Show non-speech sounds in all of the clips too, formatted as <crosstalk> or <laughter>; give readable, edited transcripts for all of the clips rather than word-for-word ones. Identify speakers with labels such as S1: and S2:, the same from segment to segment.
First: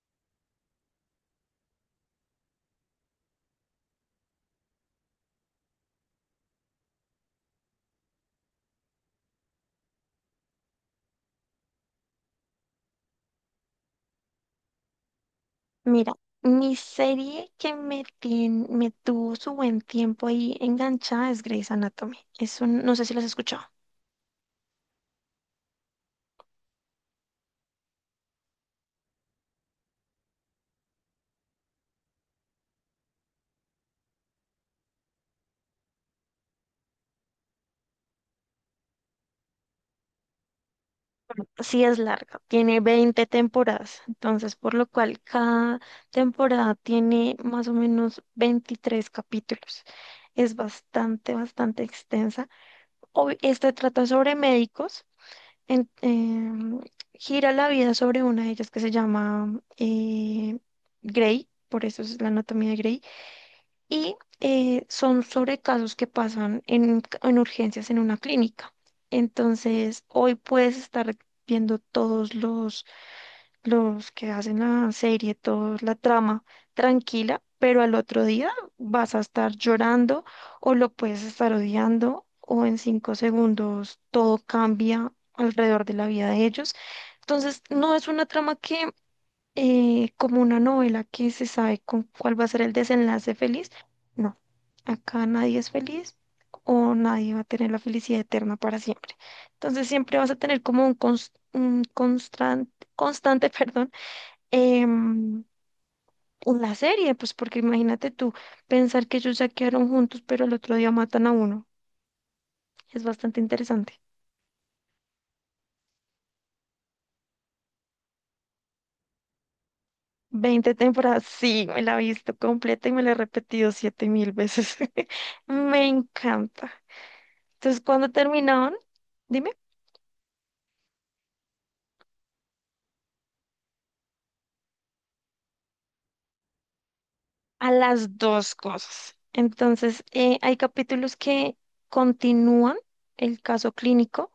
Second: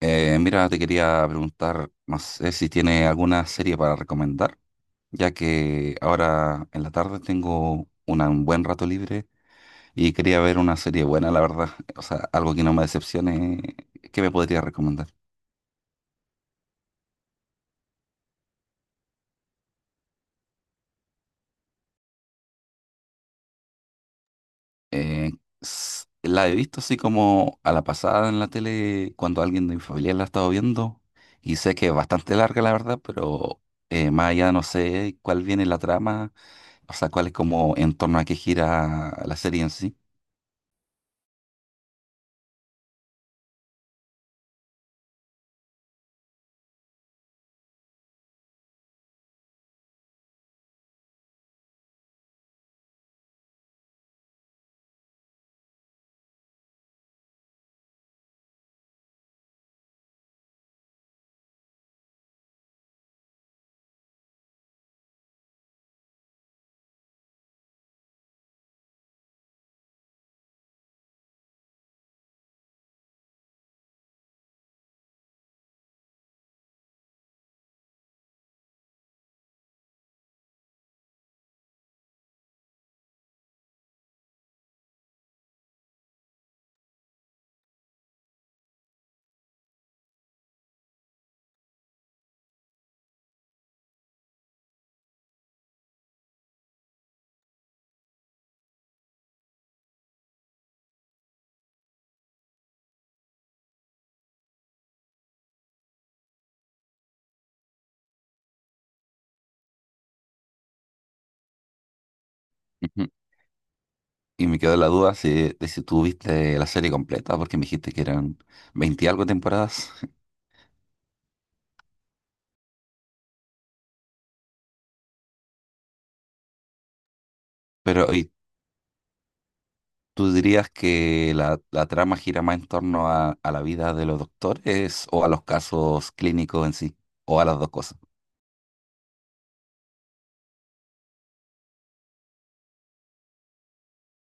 S1: Mira, te quería preguntar, no sé si tiene alguna serie para recomendar, ya que ahora en la tarde tengo un buen rato libre y quería ver una serie buena, la verdad. <laughs> O sea, algo que no me decepcione, ¿qué me podría recomendar?
S2: Mira, mi serie que me tuvo su buen tiempo ahí enganchada es Grey's Anatomy. No sé si las has escuchado.
S1: Eh, la he visto así como a la pasada en la tele cuando alguien de mi familia la ha estado viendo y sé que es bastante larga, la verdad, pero más allá no sé cuál viene la trama, o sea, cuál es como en torno a qué gira la serie en sí.
S2: Sí es larga, tiene 20 temporadas, entonces por lo cual cada temporada tiene más o menos 23 capítulos. Es bastante, bastante extensa. Esta trata sobre médicos. en- em, Gira la vida sobre una de ellas que se llama Grey, por eso es la anatomía de Grey, y son sobre casos que pasan en urgencias en una clínica. Entonces, hoy puedes estar viendo todos los que hacen la serie, toda la trama tranquila, pero al otro día vas a estar llorando o lo puedes estar odiando o en 5 segundos todo cambia alrededor de la vida de ellos. Entonces, no es una trama que, como una novela que se sabe con cuál va a ser el desenlace feliz, no, acá nadie es feliz, o nadie va a tener la felicidad eterna para siempre. Entonces siempre vas a tener como un constante, constante, <laughs> perdón, em, la serie, pues porque imagínate tú pensar que ellos ya quedaron juntos, pero el otro día matan a uno. Es bastante interesante.
S1: Y me quedó la duda si, de si tú viste la serie completa, porque me dijiste que eran 20 y algo temporadas. <laughs>
S2: 20 temporadas, sí, me la he visto completa y me la he repetido 7.000 veces. <laughs> Me encanta. Entonces,
S1: Pero,
S2: cuando
S1: ¿y
S2: terminaban, dime,
S1: tú dirías que la trama gira más en torno a la vida de los doctores o a los casos clínicos en sí? ¿O a las dos
S2: a
S1: cosas?
S2: las dos cosas. Entonces, hay capítulos que continúan el caso clínico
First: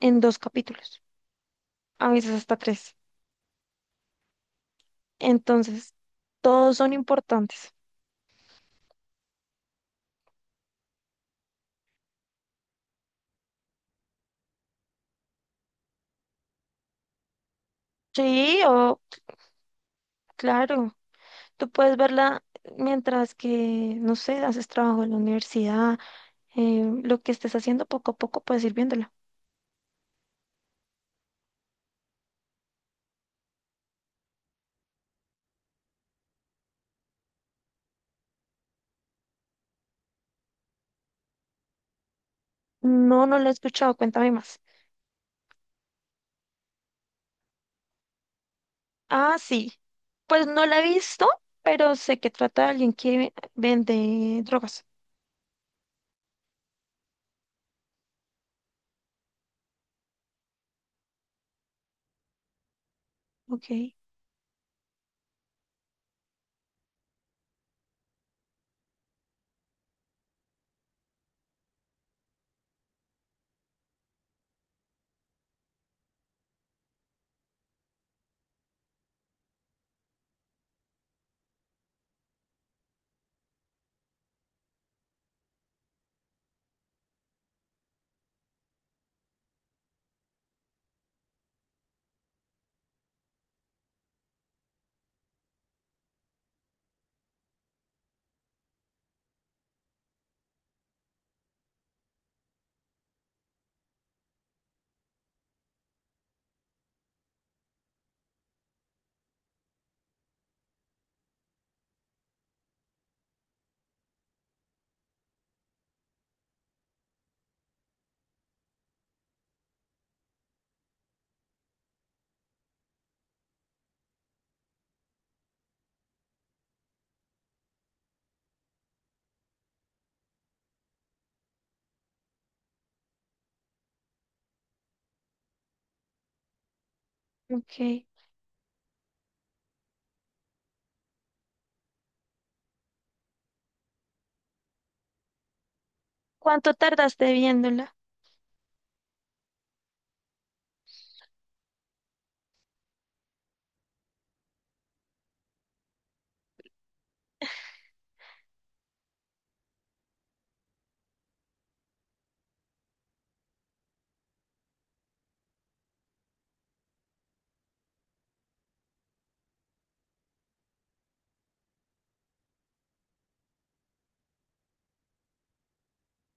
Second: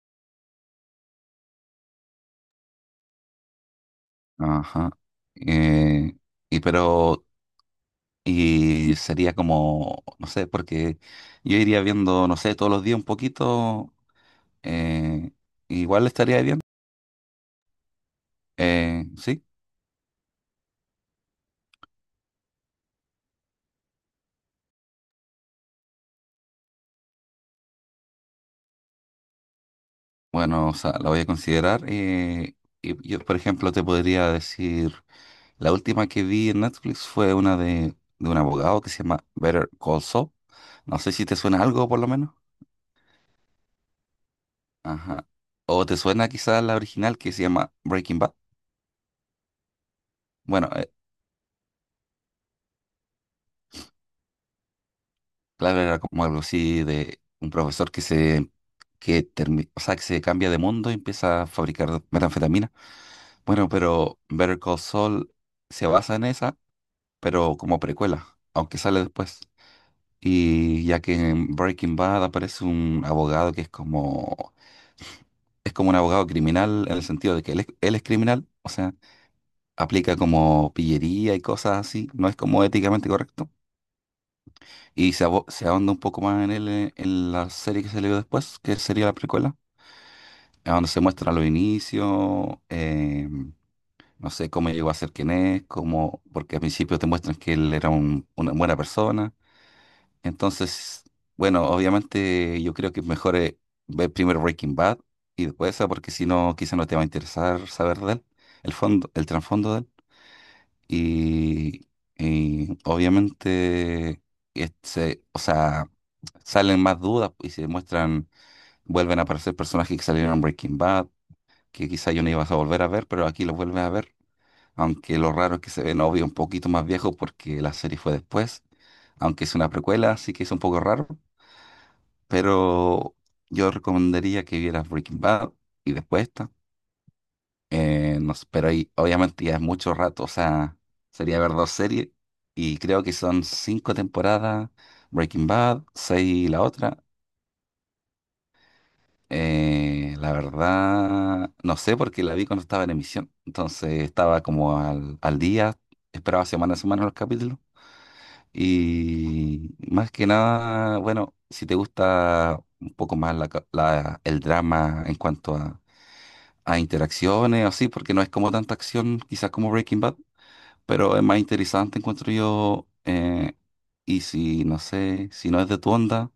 S2: en dos capítulos, a veces hasta tres.
S1: Ajá.
S2: Entonces,
S1: Eh, y
S2: todos son
S1: pero,
S2: importantes.
S1: y sería como, no sé, porque yo iría viendo, no sé, todos los días un poquito, eh, igual estaría bien.
S2: Sí, o
S1: Sí.
S2: claro, tú puedes verla mientras que, no sé, haces trabajo en la universidad, lo que estés haciendo poco a poco puedes ir viéndola.
S1: Bueno, o sea, la voy a considerar. Y yo, por ejemplo, te podría decir, la última que vi en Netflix fue una de un abogado que se llama Better Call Saul. No sé si te suena algo, por lo menos.
S2: No, no la he escuchado, cuéntame más.
S1: Ajá. O te suena quizás la original que se llama Breaking Bad.
S2: Ah, sí, pues no
S1: Bueno,
S2: la he visto, pero sé que trata de alguien que vende drogas.
S1: claro, era como algo así de un profesor que se, que o sea, que se cambia de mundo y empieza a fabricar metanfetamina. Bueno,
S2: Ok,
S1: pero Better Call Saul se basa en esa, pero como precuela, aunque sale después. Y ya que en Breaking Bad aparece un abogado que es como un abogado criminal en el sentido de que él es criminal, o sea, aplica como pillería y cosas así, no es como éticamente correcto. Y se, se ahonda un poco más en él en la serie que se le dio después, que sería la precuela, a donde se muestra los inicios, no sé cómo llegó a ser quien es, cómo, porque al principio te muestran que él era una buena persona. Entonces, bueno, obviamente yo creo que es mejor ver primero Breaking Bad y después esa, porque si no, quizá no te va a interesar saber de él, el fondo, el trasfondo de él. Y, y obviamente, este, o sea, salen más dudas y se muestran, vuelven a aparecer personajes que salieron en Breaking Bad, que quizá yo no ibas a volver a ver, pero aquí los vuelves a ver. Aunque lo raro es que se ven, obvio, un poquito más viejos porque la serie fue después, aunque es una precuela, así que es un poco raro, pero yo recomendaría que vieras Breaking Bad y después esta.
S2: ok.
S1: No sé, pero ahí obviamente ya es mucho rato, o sea, sería ver dos series y creo que son cinco temporadas, Breaking Bad, seis la
S2: ¿Cuánto
S1: otra.
S2: tardaste viéndola?
S1: La verdad, no sé porque la vi cuando estaba en emisión, entonces estaba como al día, esperaba semana a semana los capítulos. Y más que nada, bueno, si te gusta un poco más la el drama en cuanto a interacciones, así, porque no es como tanta acción, quizás como Breaking Bad, pero es más interesante, encuentro yo. Y si, no sé, si no es de tu onda,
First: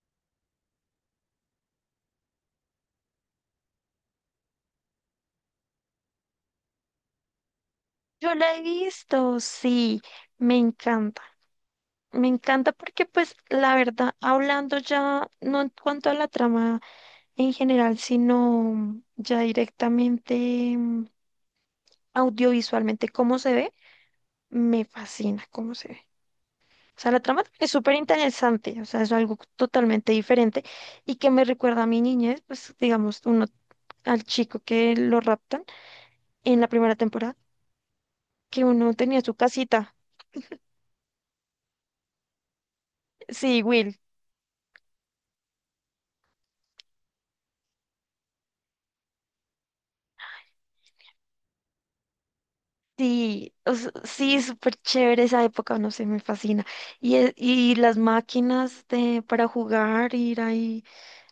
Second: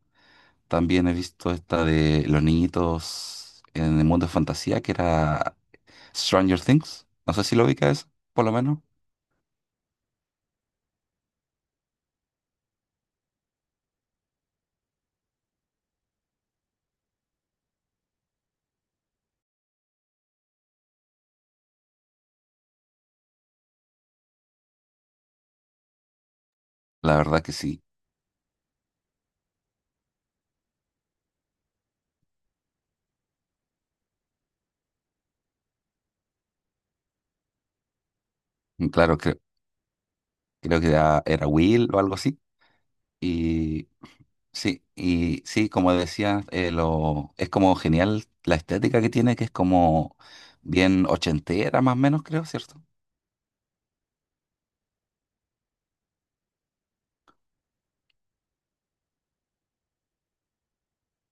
S1: también he visto esta de los niñitos en el mundo de fantasía, que era Stranger Things. No sé si lo ubicas,
S2: Yo
S1: por lo
S2: la he
S1: menos.
S2: visto, sí, me encanta. Me encanta porque, pues, la verdad, hablando ya, no en cuanto a la trama en general, sino ya directamente mm, audiovisualmente cómo se ve, me fascina cómo se ve. O sea,
S1: La
S2: la
S1: verdad
S2: trama
S1: que
S2: es
S1: sí.
S2: súper interesante, o sea, es algo totalmente diferente y que me recuerda a mi niñez, pues digamos, uno al chico que lo raptan en la primera temporada, que uno
S1: Claro,
S2: tenía su casita.
S1: creo que era Will o algo así.
S2: Sí, Will.
S1: Sí, y sí, como decía, es como genial la estética que tiene, que es como bien ochentera más o menos, creo, ¿cierto?
S2: Sí, o sea, sí, súper chévere esa época, no sé, me fascina. Y, y las máquinas de, para jugar, ir ahí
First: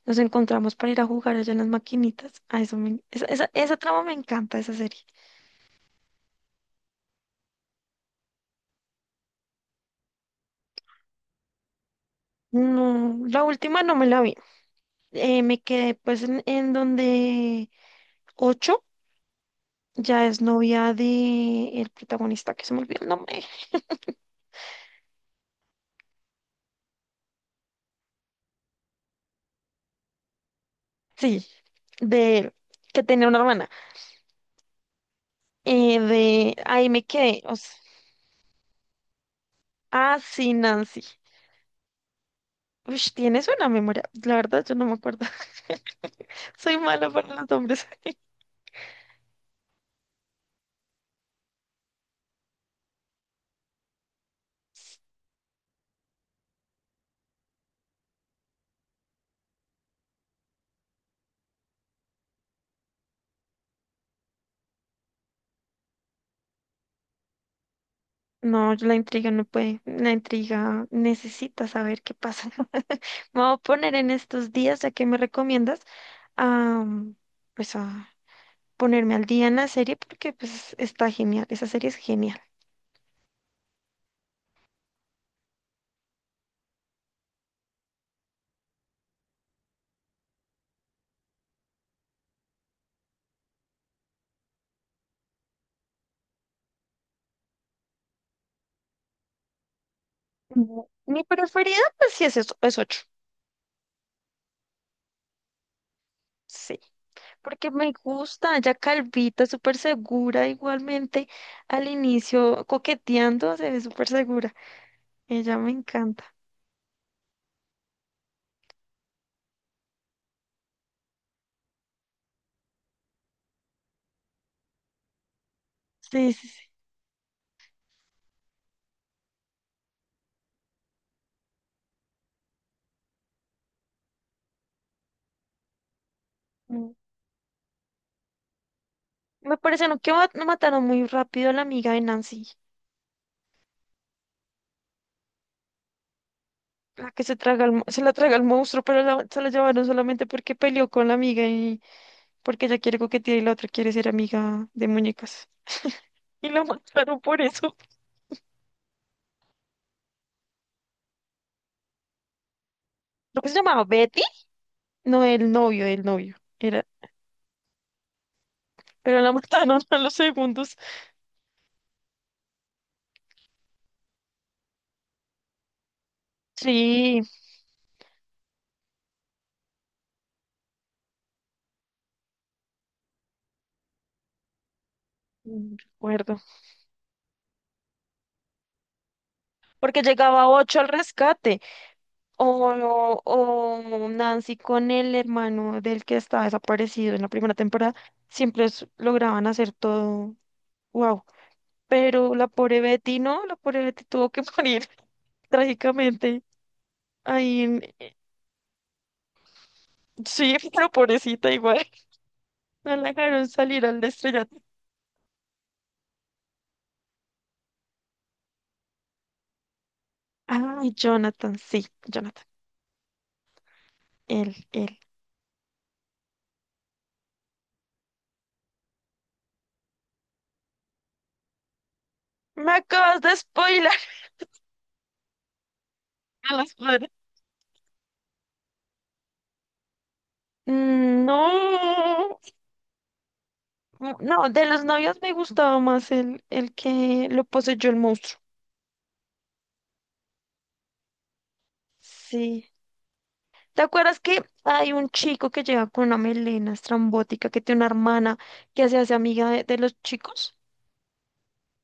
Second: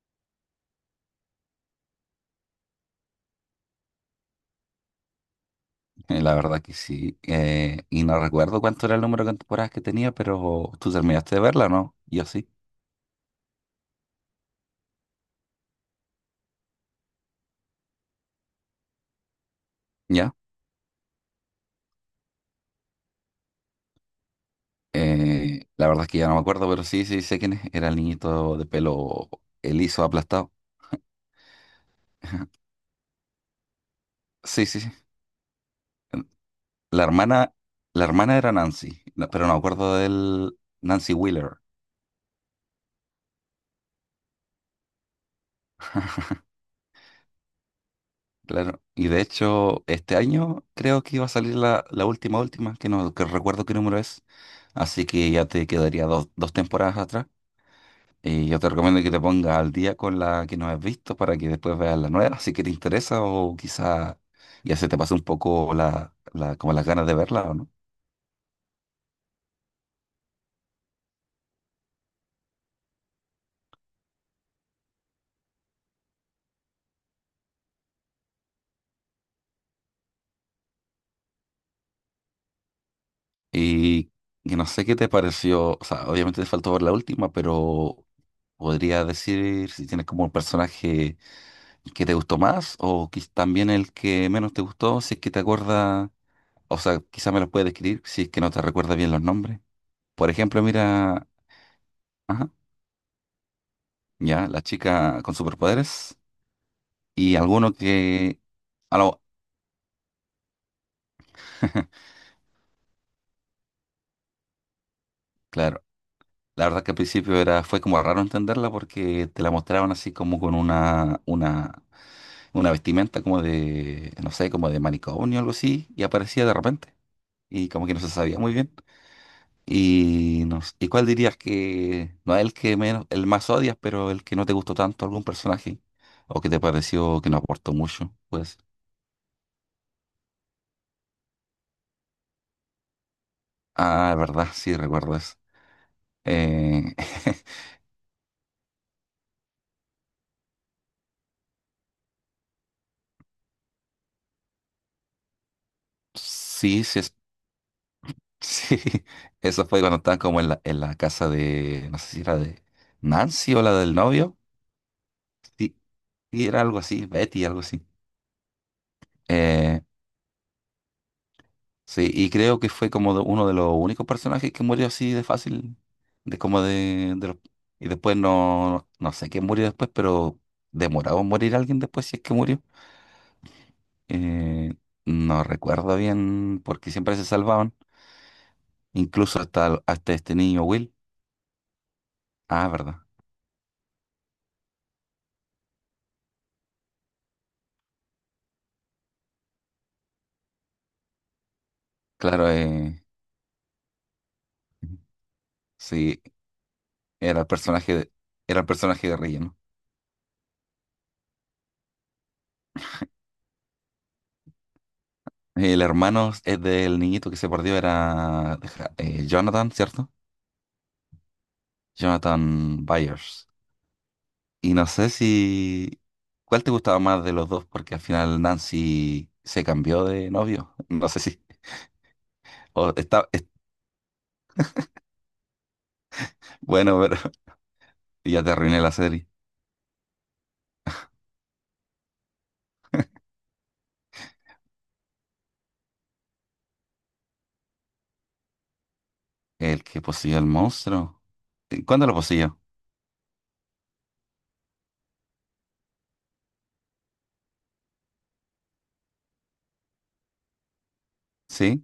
S2: nos encontramos para ir a jugar allá en las maquinitas. A eso esa trama me encanta, esa serie.
S1: La verdad que sí. Y no recuerdo cuánto era el número de temporadas que tenía, pero tú terminaste de verla, ¿no? Yo sí,
S2: No, la última no me la vi. Me quedé pues en donde Ocho ya
S1: ya.
S2: es novia de el protagonista, que se me olvidó el nombre.
S1: La verdad es que ya no me acuerdo, pero sí, sí, sé quién es. Era el niñito de pelo liso, aplastado.
S2: Sí,
S1: <laughs>
S2: de
S1: Ajá.
S2: él, que tenía una hermana.
S1: Sí, sí, sí.
S2: De ahí
S1: La
S2: me quedé.
S1: hermana,
S2: O sea,
S1: la hermana era Nancy, pero no me acuerdo
S2: ah, sí,
S1: del
S2: Nancy.
S1: Nancy Wheeler.
S2: Uy, tienes una memoria. La verdad, yo no me acuerdo. <laughs> Soy mala para los nombres.
S1: Claro, y de hecho este año creo que iba a salir la, la última, última, que no que recuerdo qué número es, así que ya te quedaría dos, dos temporadas atrás. Y yo te recomiendo que te pongas al día con la que no has visto para que después veas la nueva, si que te interesa o quizá ya se te pase un poco la, la, como las ganas de verla o no.
S2: No, la intriga no puede. La intriga necesita saber qué pasa. <laughs> Me voy a poner en estos días, ya que me recomiendas, a, pues a ponerme al día en la serie porque pues está genial. Esa serie es genial.
S1: Y, y no sé qué te pareció, o sea, obviamente te faltó ver la última, pero podría decir si tienes como un personaje que te gustó más o también el que menos te gustó, si es que te acuerdas, o sea, quizá me los puedes describir si es que no te recuerdas bien los nombres. Por ejemplo,
S2: Mm, Mi
S1: mira,
S2: preferida, pues sí, es,
S1: ajá,
S2: eso- es ocho.
S1: ya, la chica con superpoderes
S2: Sí,
S1: y
S2: porque
S1: alguno
S2: me
S1: que,
S2: gusta, ya
S1: a lo-
S2: calvita, súper segura, igualmente al
S1: <laughs>
S2: inicio coqueteando, se ve súper segura. Ella me
S1: claro,
S2: encanta.
S1: la verdad que al principio era, fue como raro entenderla porque te la mostraban así como con una vestimenta como de, no sé, como de manicomio o algo así y
S2: Sí,
S1: aparecía
S2: sí,
S1: de
S2: sí.
S1: repente y como que no se sabía muy bien. Y, no s- ¿y cuál dirías que no es el que menos, el más odias, pero el que no te gustó tanto algún personaje? O que te
S2: Mm.
S1: pareció que no aportó mucho, pues.
S2: Me parece, no, que no mataron muy rápido a la amiga de Nancy.
S1: Ah, verdad, sí, recuerdas. Eh,
S2: La que se
S1: <laughs>
S2: traga al se la traga el monstruo, pero se la llevaron solamente porque peleó con la amiga y porque ella quiere coquetear y la otra quiere ser amiga de muñecas. Y la
S1: sí, sí,
S2: mataron por eso.
S1: <laughs> sí. Eso fue cuando estaban como en en la casa de, no sé si era de
S2: ¿Lo que
S1: Nancy
S2: se
S1: o la
S2: llamaba
S1: del
S2: Betty?
S1: novio.
S2: No, el
S1: Sí,
S2: novio, el novio.
S1: sí, era algo
S2: Era,
S1: así, Betty, algo así.
S2: pero la <laughs> mataron
S1: Eh,
S2: a los segundos.
S1: Sí, y creo que fue como uno de los únicos personajes que murió así de fácil, de como de,
S2: Sí,
S1: y después no, no sé quién murió después, pero demoraba en morir alguien después si es que murió. Eh, no recuerdo
S2: recuerdo.
S1: bien porque siempre se salvaban, incluso
S2: Porque
S1: hasta este
S2: llegaba
S1: niño
S2: Ocho al
S1: Will.
S2: rescate.
S1: Ah, verdad.
S2: O Nancy con el hermano del que está desaparecido en la primera temporada. Siempre lograban hacer todo. Wow. Pero la
S1: Claro,
S2: pobre Betty no, la pobre Betty tuvo que morir <laughs>
S1: sí,
S2: trágicamente.
S1: era el
S2: Ahí en...
S1: personaje, era el personaje de relleno.
S2: Sí, <laughs> pero pobrecita igual. No la dejaron salir al estrellato.
S1: El hermano es del niñito que se perdió era Jonathan, ¿cierto?
S2: Ay, Jonathan, sí, Jonathan.
S1: Jonathan Byers.
S2: Él,
S1: Y no
S2: él.
S1: sé si... ¿Cuál te gustaba más de los dos? Porque al final Nancy se cambió de novio. <laughs> No sé si...
S2: Me
S1: o
S2: acabas
S1: está...
S2: de spoiler <laughs> a los
S1: Bueno,
S2: padres.
S1: pero <laughs> ya te arruiné la serie.
S2: No, no, de los novios me gustaba más el que lo poseyó el monstruo.
S1: El que poseyó el monstruo. ¿Cuándo lo poseyó?
S2: Sí. ¿Te acuerdas que hay un chico que llega con una melena estrambótica que tiene una hermana que se hace amiga de los chicos?
S1: ¿Sí?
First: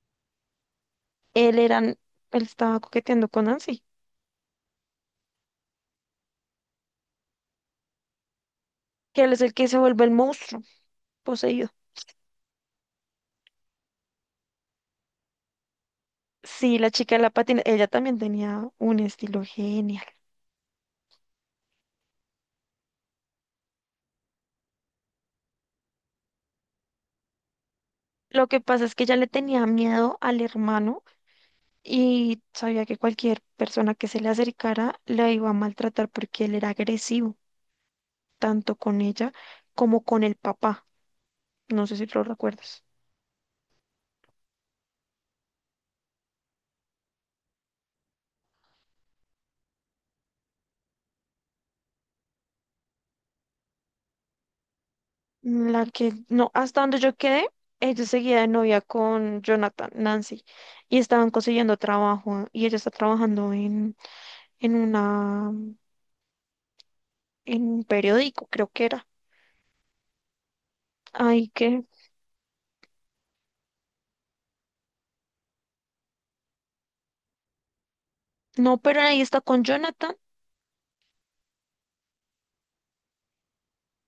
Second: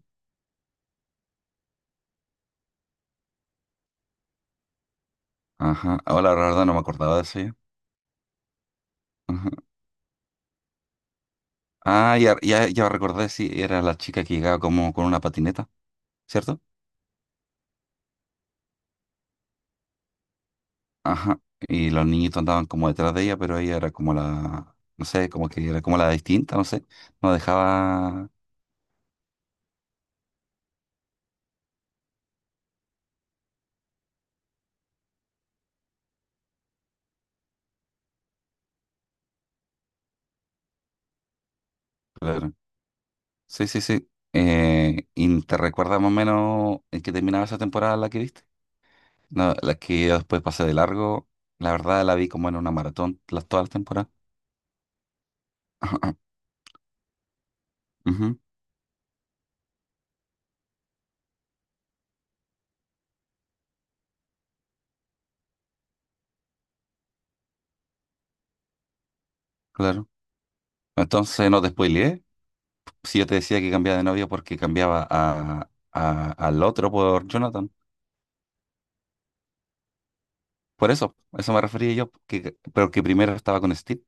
S2: Él era, él estaba coqueteando con Nancy,
S1: Ajá. Ahora la verdad no me acordaba de eso yo.
S2: que él es
S1: Ajá.
S2: el que se vuelve el monstruo poseído.
S1: Ah, ya, ya, ya recordé, sí, era la chica que llegaba como con una patineta, ¿cierto?
S2: Sí, la chica de la patina, ella también tenía un estilo genial.
S1: Ajá. Y los niñitos andaban como detrás de ella, pero ella era como la... No sé, como que era como la distinta, no sé. No dejaba...
S2: Lo que pasa es que ella le tenía miedo al hermano y sabía que cualquier persona que se le acercara la iba a maltratar porque él era agresivo, tanto con ella como con el papá. No sé si lo
S1: Claro.
S2: recuerdas.
S1: Sí, sí, sí. ¿Y te recuerdas más o menos en qué terminaba esa temporada la que viste? No, la que yo después pasé de largo. La verdad la vi como en una maratón las todas las temporadas.
S2: La que,
S1: <clears throat> <laughs>
S2: no, hasta donde yo quedé, ella
S1: Ujú,
S2: seguía de novia con Jonathan, Nancy, y estaban consiguiendo trabajo, y ella está trabajando en una, en un periódico, creo que era.
S1: claro. Entonces
S2: Ay,
S1: no te
S2: que,
S1: spoileé. Si yo te decía que cambiaba de novia porque cambiaba a, al otro por Jonathan.
S2: no, pero ahí está con Jonathan.
S1: Por eso, a eso me refería yo, que, pero que primero estaba con Steve,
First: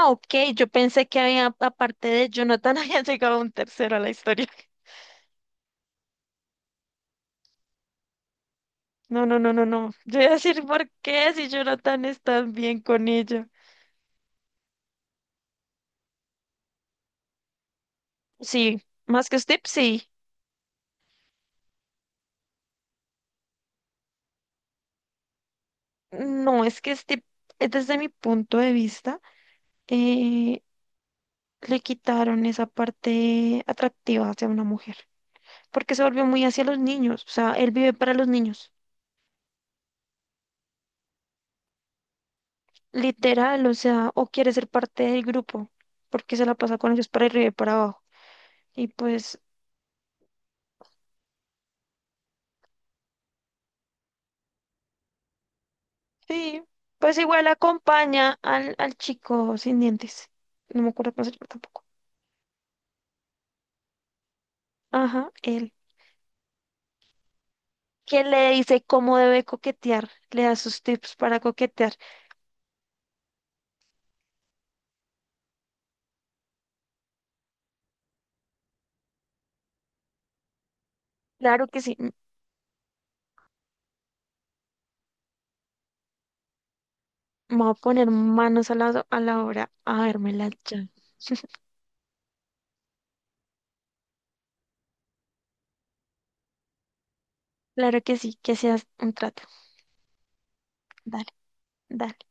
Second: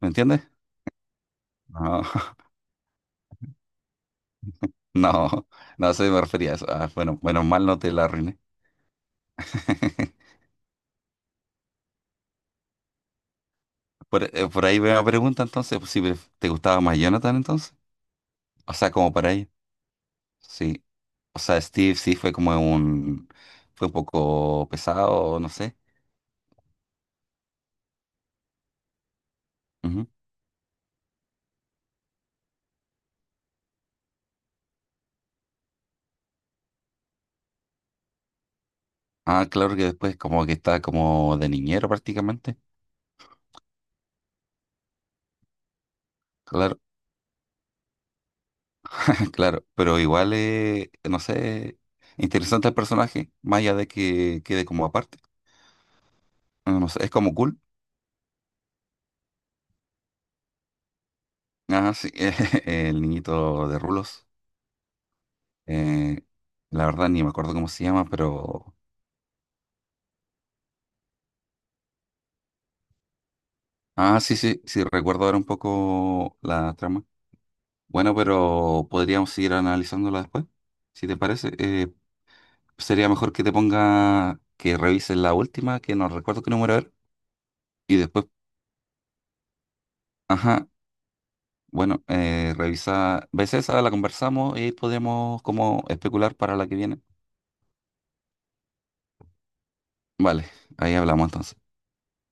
S1: ¿me
S2: ok,
S1: entiendes?
S2: yo pensé que había,
S1: No,
S2: aparte de
S1: <laughs>
S2: Jonathan, <laughs> había llegado un tercero a la historia.
S1: no, no, a eso me refería a eso. Ah, bueno, menos mal no te la arruiné.
S2: No, no, no, no, no. Yo
S1: <laughs>
S2: iba a decir, ¿por qué si Jonathan está bien con ella?
S1: Por ahí veo la pregunta entonces, pues, si te gustaba más Jonathan entonces. O
S2: Sí,
S1: sea, como
S2: más
S1: para
S2: que
S1: ahí
S2: Steve, sí.
S1: sí. O sea, Steve sí fue como un... Fue un poco pesado, no sé.
S2: No, es que Steve, desde mi punto de vista,
S1: Ujú.
S2: eh, le quitaron esa parte atractiva hacia una mujer, porque se volvió muy hacia los niños, o sea, él vive para los niños,
S1: Ah, claro que después como que está como de niñero prácticamente.
S2: literal, o sea, o quiere ser parte del grupo, porque se la pasa
S1: Claro,
S2: con ellos para arriba y para abajo. Y
S1: <laughs>
S2: pues,
S1: claro. Pero igual, no sé, interesante el personaje, más allá de que quede como aparte.
S2: sí,
S1: No, no sé, es
S2: pues
S1: como
S2: igual
S1: cool.
S2: acompaña al chico sin dientes, no me acuerdo cómo se llama tampoco.
S1: Ah, sí, <laughs> el niñito de Rulos.
S2: Ajá, él.
S1: Eh, la verdad ni me acuerdo cómo se llama,
S2: ¿Que le
S1: pero...
S2: dice cómo debe coquetear? Le da sus tips para coquetear.
S1: Ah, sí, sí, sí, recuerdo ahora un poco la trama. Bueno, pero podríamos seguir analizándola después, si te parece.
S2: Claro que sí,
S1: Sería mejor que te ponga, que revises la última, que no recuerdo qué número era,
S2: me voy a
S1: y
S2: poner
S1: después,
S2: manos a a la obra a verme la.
S1: ajá, bueno, revisa, ves esa, la conversamos y podemos como especular para la que viene.
S2: Claro que sí, que seas un trato.
S1: Vale, ahí hablamos
S2: Dale,
S1: entonces.
S2: dale.